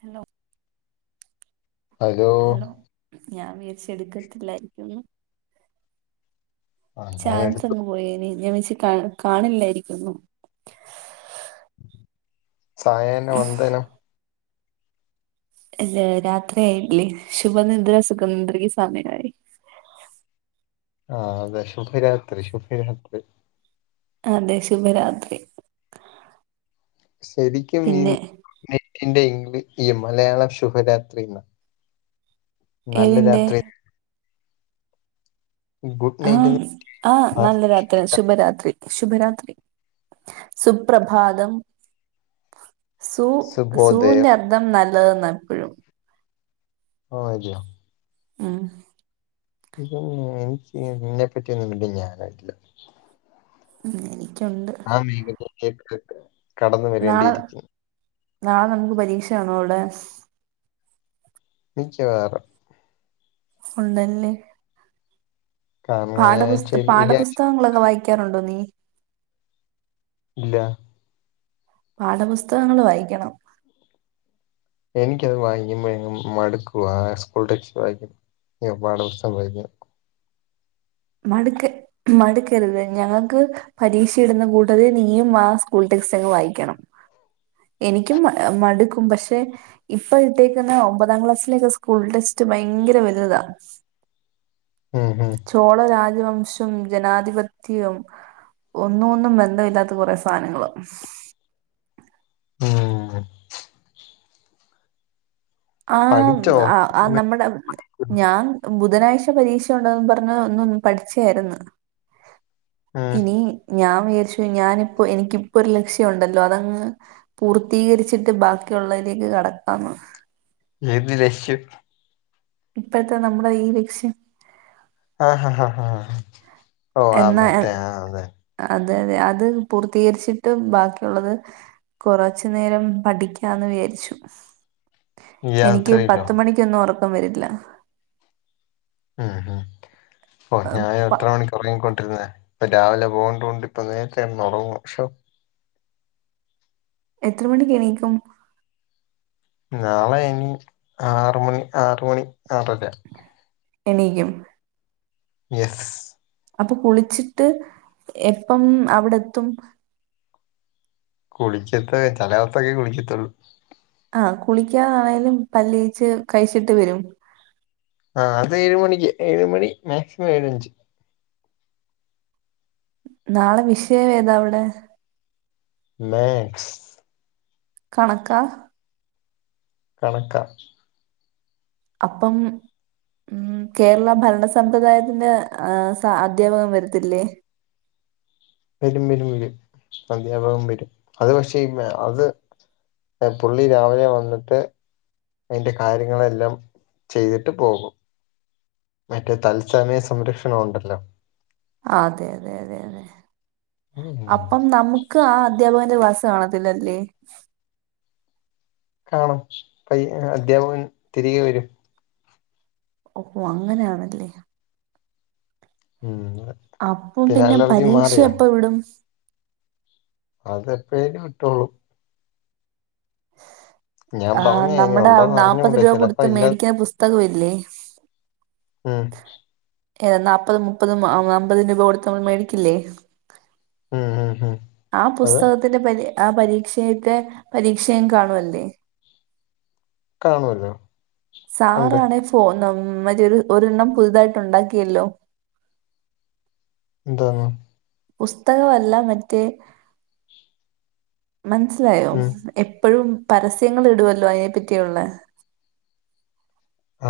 Hello hello ഞാൻ വിചാരിച്ചെടുക്കത്തില്ലായിരിക്കും ന്ന്. ആ ഞാൻ എടുത്തു ചാൻസങ്ങ് പോയ ഇനി ഞാൻവച്ച് കാ കാണില്ലായിരിക്കുംന്നു സായാഹ്ന വന്ദനം. അല്ല രാത്രിയായില്ലേ ശുഭനിദ്ര സുഖം നിന്ദ്ര സമയായി. ആഹ് അതെ ശുഭരാത്രി ശുഭരാത്രി അതെ ശുഭരാത്രി. ശരിക്കും ഈ പിന്നെ നൈറ്റ്ന്റെ ഇഗ്ലി ഈ മലയാളം ശുഭരാത്രിന്നാ? നല്ല ഏതിന്റെ രാത്രി ഗുഡ് നൈറ്റ് എന്ന് ആഹ് ആഹ് ആ, നല്ലരാത്രി ശുഭരാത്രി ശുഭരാത്രി സുപ്രഭാതം സൂ ശുഭോദയം സൂവിന്റെ അർഥം നല്ലത് ന്നാ എപ്പഴും. ഓഹ് അരിയാം ഊം ഇപ്പ എനിക്ക് നിന്നെപ്പറ്റിയൊന്നും മിണ്ടാൻ ഞാനായിട്ടില്ല ഉം എനിക്കുണ്ട് ആ മേഖലയിലേക്ക് കടന്നു നാളെ വരേണ്ടിയിരിക്കുന്നു നാളെ നമുക്ക് പരീക്ഷയാണോ അവിടെ മിക്കവാറും ഉണ്ടല്ലേ കാരണം ഈ പാഠപുസ്ത ആഴ്ചയിൽ ഈ ആഴ്ച പാഠപുസ്തകങ്ങളൊക്കെ വായിക് ക്കാറുണ്ടോ നീ ഇല്ല പാഠപുസ്തകങ്ങൾ വായിക്കണം എനിക്കത് വായിക്കുമ്പഴേക്കും മടുക്കുവാ സ്കൂൾ ടെക്സ്റ്റ്‌ വായിക്കുമ്പ പാഠപുസ്‌തകം വായിക്ക മടുക്ക മടുക്കരുത് ഞങ്ങക്ക് പരീക്ഷ ഇടുന്ന കൂട്ടതിൽ നീയും ആ സ്കൂൾ ടെക്സ്റ്റങ്ങ് വായിക്കണം. എനിക്കും മ മടുക്കും പക്ഷെ ഇപ്പ ഇട്ടേക്കുന്ന ഒമ്പതാം ക്ലാസ്സിലേക്കെ സ്കൂൾ ടെക്സ്റ്റ് ഭയങ്കര വലുതാ ഉം ഉം ചോള രാജവംശം ജനാധിപത്യം ഒന്നും ഒന്നും ബന്ധമില്ലാത്ത കുറെ സാധനങ്ങള് ഉം ആം പഠിച്ചോ ആ ആ നമ്മുടെ ഉം. ഞാൻ ബുധനാഴ്ച പരീക്ഷ ഉണ്ടന്ന് പറഞ്ഞ് ഒന്നൊന്ന് പഠിച്ചയാരുന്നു ഇനി ഞാൻ വിയാരിച്ചു ഞാനിപ്പോ എനിക്കിപ്പൊ ഒരു ലക്ഷ്യം ഉണ്ടല്ലോ അതങ്ങ് പൂർത്തീകരിച്ചിട്ട് ബാക്കിയുള്ളതിലേക്ക് കടക്കാന്ന് ഏത് ലക്ഷ്യം ഇപ്പോഴത്തെ നമ്മുടെ ഈ ലക്ഷ്യം ആഹ് ഹ ഹ ഹാ ഓ ആ എന്നാ മറ്റേ ആ അതെ അതെയതെ അത് പൂർത്തീകരിച്ചിട്ടും ബാക്കിയുള്ളത് കൊറച്ചു നേരം പഠിക്കാന്ന് വിചാരിച്ചു ഈ എനിക്ക് യാത്രയിലോ പത്ത് മണിക്കൊന്നും ഒറക്കം വരില്ല ഉം ഉം ഓ അഹ് ഞാൻ പ- എത്ര മണിക്ക് ഉറങ്ങിക്കൊണ്ടിരുന്നേ ഇപ്പൊ രാവിലെ പോകണ്ടോണ്ട് ഇപ്പ നേരത്തെ കെടന്ന് ഒറങ്ങുവാ ഷോ എത്ര മണിക്കെണീക്കും നാളെ ഇനി ആറ് മണി ആറ് മണി ആറര എണീക്കും യെസ് അപ്പൊ കുളിച്ചിട്ട് എപ്പം അവിടെത്തും കുളിക്കത്ത് ചെല ദെവസൊക്കെ കുളിക്കത്തുള്ളൂ ആഹ് കുളിക്കാതാണെലും പല്ല് തേച്ച് കഴിച്ചിട്ട് വരും ആഹ് അതേഴ് മണിക്ക് ഏഴ് മണി മാക്സിമം ഏഴഞ്ച് നാളെ വിഷയം ഏതാവിടെ മാത്സ് കണക്കാ കണക്കാ അപ്പം ഉം കേരള ഭരണ സമ്പ്രദായത്തിന്റെ ആ സ അദ്ധ്യാപകൻ വര്ത്തില്ലേ വരും വരും വരും അധ്യാപകൻ വരും അത് പക്ഷേ അത് പുള്ളി രാവിലെ വന്നിട്ട് അതിന്റെ കാര്യങ്ങളെല്ലാം ചെയ്തിട്ട് പോകും മറ്റേ തത്സമയ സംരക്ഷണം ഒണ്ടല്ലോ ആഹ് അതെയതെയതെതെ ഉം അപ്പം നമു ക്കാ ആ അധ്യാപകന്റെ ക്ലാസ്സ് കാണത്തില്ലല്ലേ കാണും പയ അദ്ധ്യാപകൻ തിരികെ വരും ഓഹോ അങ്ങനെയാണല്ലേ ഉം [unintelligible] അപ്പൊ പിന്നെ അലർജി പരീക്ഷ മാറിയോ എപ്പ വിടും അതെപ്പഴേലും വിട്ടോളും ഞാൻ ആ പറഞ്ഞേ ഇനി നമ്മുടെ ഉണ്ടോന്ന് നാപ്പത് അറിഞ്ഞൂട രൂപ കൊടുത്ത് ചെലപ്പ ഇല്ല മേടിക്കുന്ന പുസ്തകം ഇല്ലേ ഉം ഏ നാപ്പതും മുപ്പതും അമ്പതും രൂപ കൊടുത്ത് നമ്മൾ മേടിക്കില്ലേ ഉം ഉം ഉം ആ അത് പുസ്തക പ്പൻ്റെ പരീ ആ പരീക്ഷയൊക്കെ പരീക്ഷയും കാണും അല്ലേ കാണുവല്ലോ സാറാണെ ഫോ ന്നം മറ്റേത് ഒരെണ്ണം പുതുതായിട്ട് ഉണ്ടാക്കിയല്ലോ എന്തോന്ന് പുസ്തകവല്ല മറ്റേ മനസിലായോ ഉം എപ്പഴും പരസ്യങ്ങൾ ഇടുവല്ലോ അയിനെ പറ്റിയുള്ള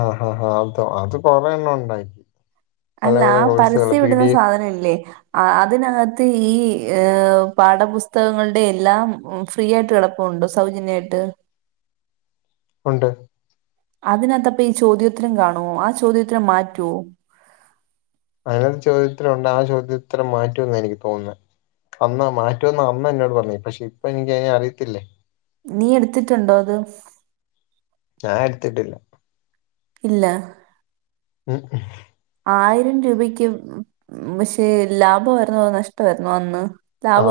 ആഹ് ആഹ് ആഹ് അതൊ അത് കൊറെണ്ണം ഉണ്ടാക്കി പല അല്ല പല ആ കോഴ്സുകൾ പരസ്യം പി ഇടുന്ന ഡി എഫ് സാധനം ഇല്ലേ ആഹ് അതിനകത്ത് ഈ ഏ പാഠപുസ്തകങ്ങളുടെ എല്ലാം ഫ്രീ ആയിട്ട് കെടപ്പുണ്ട് സൗജന്യായിട്ട് ഒണ്ട് അതിനകത്തപ്പ ഈ ചോദിയോത്തരം കാണുവോ ആ ചോദ്യോത്തരം മാറ്റുവോ അതിനത്തു ചോദ്യോത്തരം ഒണ്ട് ആ ചോദ്യോത്തരം മാറ്റു എന്നാ എനിക്ക് തോന്നുന്നെ അന്ന് മാറ്റുവെന്ന അന്ന് എന്നോട് പറഞ്ഞേ പക്ഷെ ഇപ്പൊ എനിക്കതിനെ അറിയത്തില്ലേ നീ എട്ത്തിട്ടുണ്ടോ അത് ഞാൻ എട്ത്തിട്ടില്ല ഇല്ല ഉം ആയിരം രൂപക്ക് പക്ഷെ ലാഭവായിരുന്നോ അതോ നഷ്ടവായിരുന്നോ അന്ന്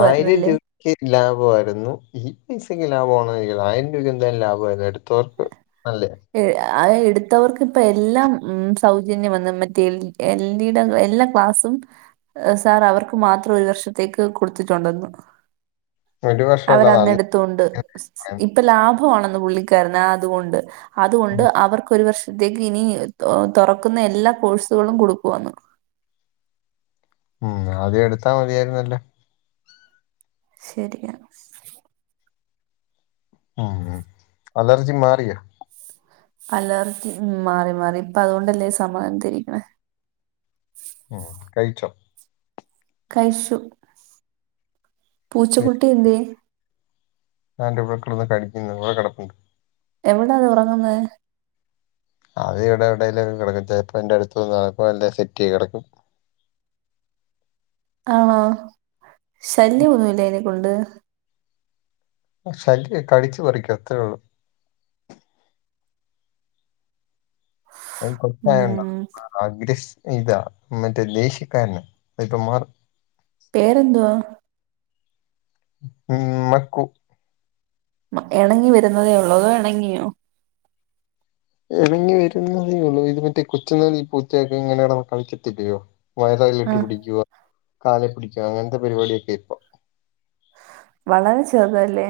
ആയിരം രൂ ക്ക് ലാഭവാരുന്നു ഈ പൈസക്ക് ലാഭവാണോന്ന് എനി [unintelligible] ആയിരം രൂപക്ക് എന്തായാലും ലാഭ വാരുന്നു എടുത്തോർക്ക് നല്ലെയാ ഏ ആഎടുത്തവർക്ക് ഇപ്പ എല്ലാം ഉം സൗജന്യം വന്ന് മറ്റേൽ എൽ ടി എല്ലാം ക്ലാസും സാർ അവർക്ക് മാത്രം ഒരു വർഷത്തേക്ക് കൊടുത്തിട്ടുണ്ടെന്ന് ഒരു വർഷമല്ല അവരന്ന് നല്ല എടുത്തോണ്ട് സ് സ് ഇപ്പൊ ലാഭവാണെന്ന് പുള്ളിക്കാരന് ആ അതുകൊണ്ട് അതുകൊണ്ട് ഉം. അവർക്ക് ഒരു വർഷത്തേക്ക് ഇനി തൊ തൊറക്കുന്ന എല്ലാ കോഴ്സുകളും കൊടുക്കുവെന്ന് ഉം ആദ്യം എടുത്താ മതിയാരുന്നല്ലോ ശരിയാ ഉം അലർജി മാറിയോ അലർജി ഉം മാറി മാറി ഇപ്പ അതുകൊണ്ടല്ലേ സമാധാനത്തി ഇരിക്കണേ ഉം കഴിച്ചോ കഴിച്ചു പൂച്ചക്കുട്ടി എന്ത്യേ താണ്ട് ഇവടെ കെടന്ന് കടിക്കുന്ന് ഇവടെ കെടപ്പുണ്ട് എവടാത് ഒറങ്ങുന്ന് അത് ഇവിടെ എവിടേലൊക്കെ കെടക്കും ചെലപ്പ എന്റെ അടുത്ത് വന്ന് കടക്കും അല്ലേ സെറ്റീ കെടക്കും. ആണോ ശല്യ ഒന്നുവില്ലേ അയ്‌നെക്കൊണ്ട് ആ ശല്യ കടിച്ച് പറിക്കും അത്രേ ഒള്ളൂ അതിന് കൊച്ച് ഉം ആയോണ്ടാ അഗ്രസ് ഇതാ മറ്റേ ദേഷ്യക്കാരനാ അതിപ്പ മാറും പേരെന്തുവാ ഉം മക്കു മ എണങ്ങി വരുന്നതേ ഉള്ളോ അതോ എണങ്ങിയോ എണങ്ങി വരുന്നതേ ഉള്ളൂ ഇത് മറ്റേ കൊച്ചുനാളിൽ ഈ പൂച്ചയൊക്കെ ഇങ്ങനെ [unintelligible] കളിക്കത്തില്ലയോ ആ വയറാലിട്ടി പിടിക്കുവ കാലേ പിടിക്ക അങ്ങനത്തെ പരിപാടിയൊക്കെ ഇപ്പൊ വളരെ ചെറ്തല്ലേ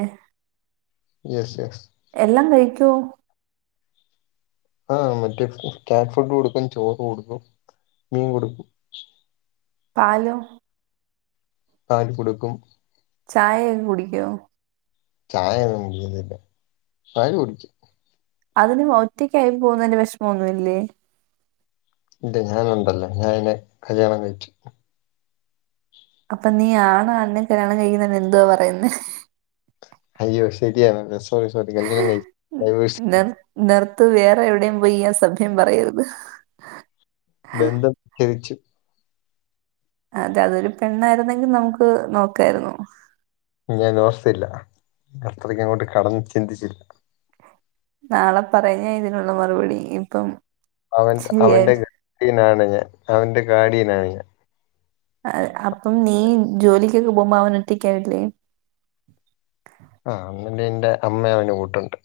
എസ് എസ് എല്ലാം കഴിക്കൊ? ആഹ് മറ്റേ ക്യാറ്റ് ഫുഡ് കൊടുക്കും, ചോറ് കൊടുക്കും, മീൻ കൊടുക്കും, പാലോ? പാല് കൊടുക്കും ചായ ക്കെ കുടിക്കോ? ചായയൊന്നും കുടിക്കത്തില്ല പാല് കുടിക്കും അതിന് ഒറ്റയ്ക്ക് ആയി പോകുന്നതിന്റെ വെഷമൊന്നുല്ലേ? ഇല്ല ഞാനുണ്ടല്ലോ ഞാന് അയ്നെ കല്യാണം കഴിച്ചു അപ്പ നീ ആണണിനെ കല്യാണം കഴിക്കുന്നതിനെ എന്തുവാ പറയുന്നേ അയ്യോ ശെരി ആണല്ലോ സോറി സോറി കല്യാണം കയിഞ്ഞ് ഡൈവോയ്സ്സ്‌ നിർ നിർത്ത് വേറെ എവിടെയും പോയി ഈ അസഭ്യം പറയരുത് ബന്ധം [unintelligible] അതെ അതൊരു പെണ്ണായിരുന്നെങ്കി നമുക്ക് നോക്കായിരുന്നു യ്യ ഞാൻ ഓർത്തില്ല അത്രക്ക് അങ്ങോട്ട് കടന്ന് ചിന്തിച്ചില്ല നാളെ പറയാം ഇതിനുള്ള മറുപടി ഇപ്പം അവൻ ശരിയായി അവന്റെ ഗഡിനാണ് ഞാൻ അവന്റെ ഗാഡിയനാണ് ഞാ അപ്പം നീ ജോലിക്കൊക്കെ പോകുമ്പോ അവൻ ഒറ്റക്കാവില്ലേ ആഹ് [unintelligible] അമ്മ അവന് കൂട്ടുണ്ട്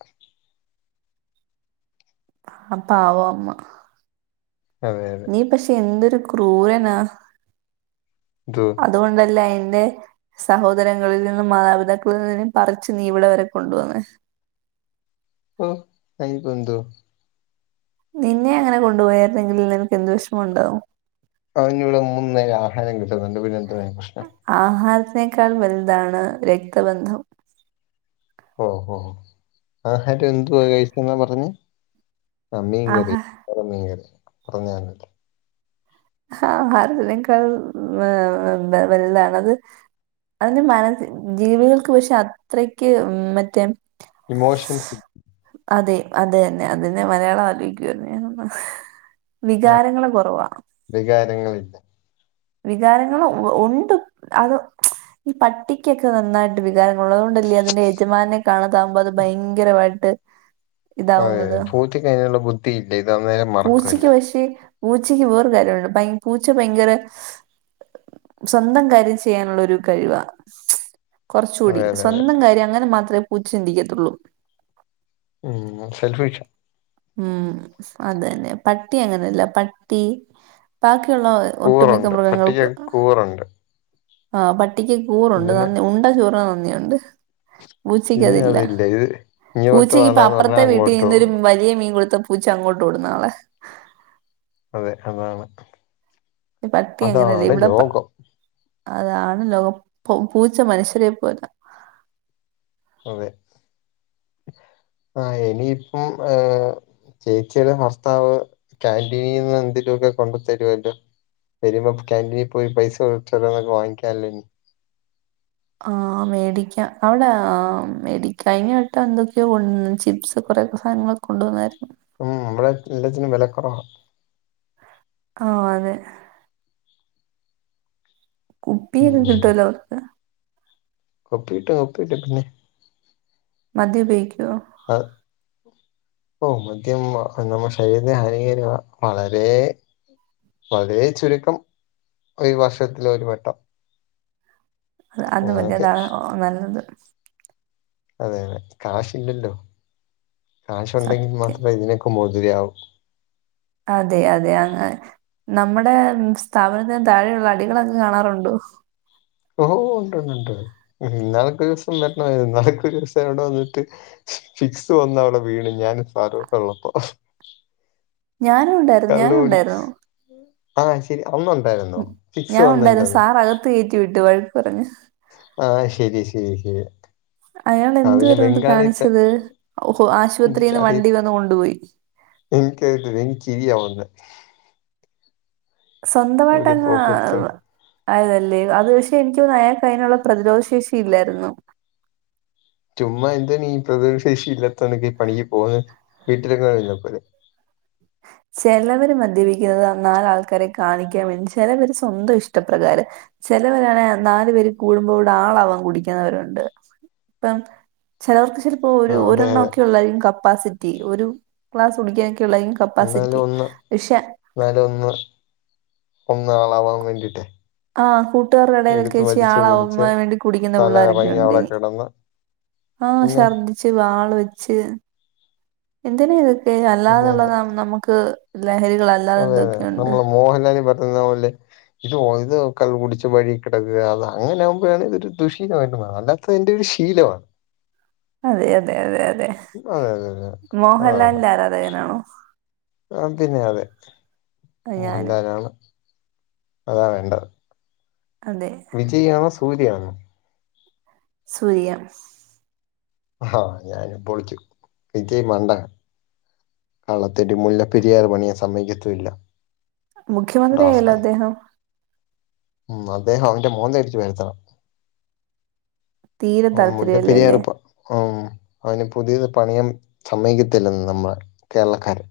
ആപാവം അമ്മ അതെ അതെ നീ പക്ഷെ എന്തൊരു ക്രൂരനാ [unintelligible] അതുകൊണ്ടല്ലേ അയ്ന്റെ സഹോദരങ്ങളിൽ നിന്നും, മാതാപിതാക്കളിൽ നിന്നും, പറിച്ച് നീ ഇവടെ വരെ കൊണ്ട് വന്നേ ഓ അയ്ന് ഇപ്പൊ എന്തോ? നിന്നെ അങ്ങനെ കൊണ്ടു പോയായിരുന്നെങ്കിൽ നിനക്ക് എന്തു വെഷമം ഉണ്ടാവും അവൻ ഇവിടെ മൂന്ന് നേരം ആഹാരം കിട്ടുന്നുണ്ട് പിന്നെ എന്താ പ്രശ് ആഹാരത്തിനേക്കാൾ വലുതാണ് രക്തബന്ധം ഓ ഓ ആഹാരം എന്തുവാ കഴിച്ചെന്നാ പറഞ്ഞെ ആഹ് മീൻ കറി ആഹാ ചോറും, മീൻ കറീം പർഞ്ഞെ ആണല്ലോ ആഹ് അതിനേക്കാൾ വെൽതാണോ അത് അതിന് മനസ് ജീവികൾക്ക് പക്ഷെ അത്രയ്ക്ക് മറ്റേ ഇമോഷൻസ് അതെ അതെന്നെ അതിന്റെ മലയാളം ആലോയ്ക്കുന്ന് വികാരങ്ങള് കോറവാ വികാരങ്ങളില്ല വികാരങ്ങള് ഉണ്ട് അത് ഈ പട്ടിക്കൊക്കെ വന്നാൽ വികാരങ്ങള്ളുള്ള തോണ്ടല്ലേ അതിന്റെ യജമാൻന്നെ കാണതാവുമ്പോ അത് ഭയങ്കരവായിട്ട് അതെ അതെ പൂച്ചക്ക് അയ്നുള്ള ബുദ്ധി ഇല്ല ഇത് അന്നേരം മറക്കും എല്ലാം [unintelligible] പൂച്ചക്ക് വേറെര് കാര്യോണ്ട് ഭയ പൂച്ച ഭയങ്കര സ്വന്തം കാര്യം ചെയ്യാനുള്ളോരു കഴിവാ കൊർചൂടി അതെ അതെ അതെ സ്വന്തം കാര്യം അങ്ങനെ മാത്രെ പൂച്ച ചിന്തിക്കത്തോള്ളൂ ഉം ഷെൽഫഴിച്ചോ? ഉം അതന്നെ പട്ടി അങ്ങനെല്ല പട്ടി ബാക്കിയുള്ള ഒട്ടു മിക്ക കൂറുണ്ട് പട്ടിക്ക് മൃഗങ്ങൾക്ക് കൂറുണ്ട് ആഹ് പട്ടിക്ക് കൂറുണ്ട് ഇതിന് നന്ദി ഉണ്ട കൂറ നന്ദിയുണ്ട്. ഇത് പൂച്ചക്കതില്ല. അതില്ല ഇത് ഇങ്ങോട്ട് വേണ്ടാന്ന് പറഞ്ഞാ പൂച്ചക്കിപ്പപ്പർത്തെ അങ്ങോട്ട് വീട്ടിനിന്നൊരു പോകും വലിയ മീൻ കൊടുത്തപ്പോ. പൂച്ച അങ്ങോട്ടോടും നാളെ. അതെ അതാണ് പട്ടി അങ്ങനെയല്ല അതാണ് ഇവിടെ ലോകം. അതാണ് ലോ പു പൂച്ച മനുഷ്യരെ പോല. അതെ ആ എനിയിപ്പം ഏഹ്. ചേച്ചിയുടെ ഭർത്താവ് കാന്റീനീന്ന് എന്തേലു ഒക്കെ കൊണ്ടു തരുവല്ലോ. വെരുമ്പോ കാന്റീനി പോയി പൈസ കൊ ചെലവാ വാങ്ങിക്കാല്ലോ നി. ആ മേടിക്കാ. അവ്ടെ മേടി കയി ഞ്ഞവട്ടം എന്തൊക്കെയോ ഉണ് ചിപ്സ് കൊറെക്കെ സാധനങ്ങളൊ. കൊണ്ടു വന്നായിരുന്നു ഉം അമ്മടെ എല്ലത്തിനും വെലക്കൊറവ ആഹ് അതെ. ഉപ്പിയ ഉം ത ല്ലോ ലൊർക്ക്. കൊപ്പിട്ടൊപ്പിട്ടപിന്നേ മദ്യ ഉപയോഗിക്കുവോ? ! ! ! ! ! ! ! ! ! അ ഹ്. ഓ മദ്യംമ്മാ അത് നമ്മുടെ ശരീരത്തിനഹാനികരമാ. വളരെ. വളരെ ചുരുക്കം. ഒരു വർഷത്തിലൊരു വട്ടം. ! ! ! ! ! ! ! ! ! ! ഹ് അത് മതി അതാണ് ഒ ഒ നല്ലത്. അതെ അതെ കാശില്ലല്ലോ. സത്യം കാശുണ്ടെങ്കിമാത്രേ ഇതിനൊക്കെ മോചിതയാവു. അതെ അതെ അങ്ങ. നമ്മടെ സ്ഥാപനത്തിന് താഴെയുള്ള അടികളൊക്കെ കാണാറുണ്ടോ? ഓ ഉണ്ടണ്ട്ണ്ട് നാലക്ക് ദിവസം വരണമായിരുന്നു നാലക്ക ഒരു ദിവസം ഇവിടെ വന്നിട്ട്. ഫിറ്റ്സ് വന്നവടെ വീണ് ഞാൻ ഫാരോ ടെള്ളപ്പോ. [inaudible] ! ! ! ! ! ! ! ! ! ഉണ്ടായിരുന്നു കള്ള് ഞാനും കുടിച് ഉണ്ടായിരുന്നു ആഹ് ശരി. അന്നുണ്ടായിരുന്നോ? ഫിറ്റ്സ് വന്നേന്റന്ന്. ത്തേറ്റി വിട്ട് വഴക്ക് പറഞ ആഹ് ശരിയ ശരിയ ശരിയ അയാളെന്തുവയിരുന്നത് കാണിച്ചത്. ഒ ഹോ ആശുപത്രീന്ന് വണ്ടി വന്ന് കൊണ്ടുപോയി. എൻ ക്ക്ട്ട എനിക്കയിയാ വന്നെ. ഒരു സ്വന്തമായിട്ടങ്ങ് പോക്കത്ത് അഹ്. ആയതല്ലേ. അത് പക്ഷേ എനിക്ക് തോന്നുന്നു, അയാക്കതിനുള്ള പ്രതിരോധ ശേഷി ഇല്ലായിരുന്നു. ചുമ്മാ എന്താണീ പ്രധിരോധ ശേഷി ഇല്ലാത്തോനൊക്കെ ഈ പണിക്ക് പോകന്നത്. വീട്ടിലെങ്ങാനോം ഇരുന്നാ പോരെ ചെലവരു മദ്യപിക്കുന്നത് നാലാ ൾക്കാരെ കാണിക്കാൻ വേണ്ടി, ചെലവര് സ്വന്തം ഇഷ്ടപ്രകാരം. ചെലവരാണെ നാല് പേര് കൂടുമ്പവിടാളാവാൻ കുടിക്കന്നവരുണ്ട്. പ്പം ചെലവർക്ക് ചെലപ്പോ ഒരു ആഹ് അതെ ഒരെണ്ണ അതെ ക്കെ ഒള്ളാർക്കും കപ്പാസിറ്റി, ഒരു ക്ലാസ് കുടിക്കാനൊക്കെഒള്ളായിരിക്കും കപ് ഇന്നാലും ഒന്ന് ന്നാലും ഒന്ന്, ഒന്നാ ളാവാൻ വേണ്ടിട്ടേ. ആഹ്, കൂട്ടാരുടെ എടേലൊക്കെ ച്ചി ആളാവാൻ വേണ്ടി കുടിക്കുന്ന തല പിള്ളാരൊക്കെ കറങ്ങി അവിടെ ഉണ്ടിനി കിടന്ന് ആഹ് പിന്നെ ശർദ്ദി ച്ച് വാള് വെച്ച് എന്തിന ഇതൊക്കെ അതെ അല്ലാതുള്ള അതെ നം നമുക്ക് ലഹരികളൽ അതെ അതെ, നമ്മളെ മോഹൻലാല് പറഞ്ഞത്പോലെ ഇത് ഇത് ക കുടിച്ച വഴി കിടക്കുക അത് അങ്ങനെ ആകുമ്പോഴാണ് ഇതൊരു ദുഷീലമായിട്ട് വരുന്നത്. പ്പ അയിന്റെ ഒരു ശീലവാ. അതെ അതെ അതെ അതെ അതെ അതെ അതെ അതാണ് മോഹൻലാലിന്റെ ആരാധകനാണോ? ആ പിന്നെ.. അതെ ആ, ഞാനും മോഹൻലാലാണ്, അതാ വേണ്ടത്. അതെ വിജയ് ആണോ സൂര്യ ആണോ? സൂര്യ ആഹ ഞാനിപൊളിച്ചും വിജയ് മണ്ട കളളത്തെട്ടി മുല്ലപ്പെരിയാറ് പണിയാൻ സമ്മതിക്കത്തുല്ല. മുഖ്യമന്ത്രി അയല്ലോ അദ്ദേഹം. ഉം അദ്ദേഹം അവന്റെ മോന്ത ഇടിച്ചു പരത്തണം. തീരെ ഓ താല്പര്യല്ലല്ലേ മുല്ലപെരിയാർപ്പൊ ഉ അവന് പുതിയത് പണിയൻ സമ്മക്കത്തില്ലെന്ന് നമ്മുടെ കേരളക്കാര്.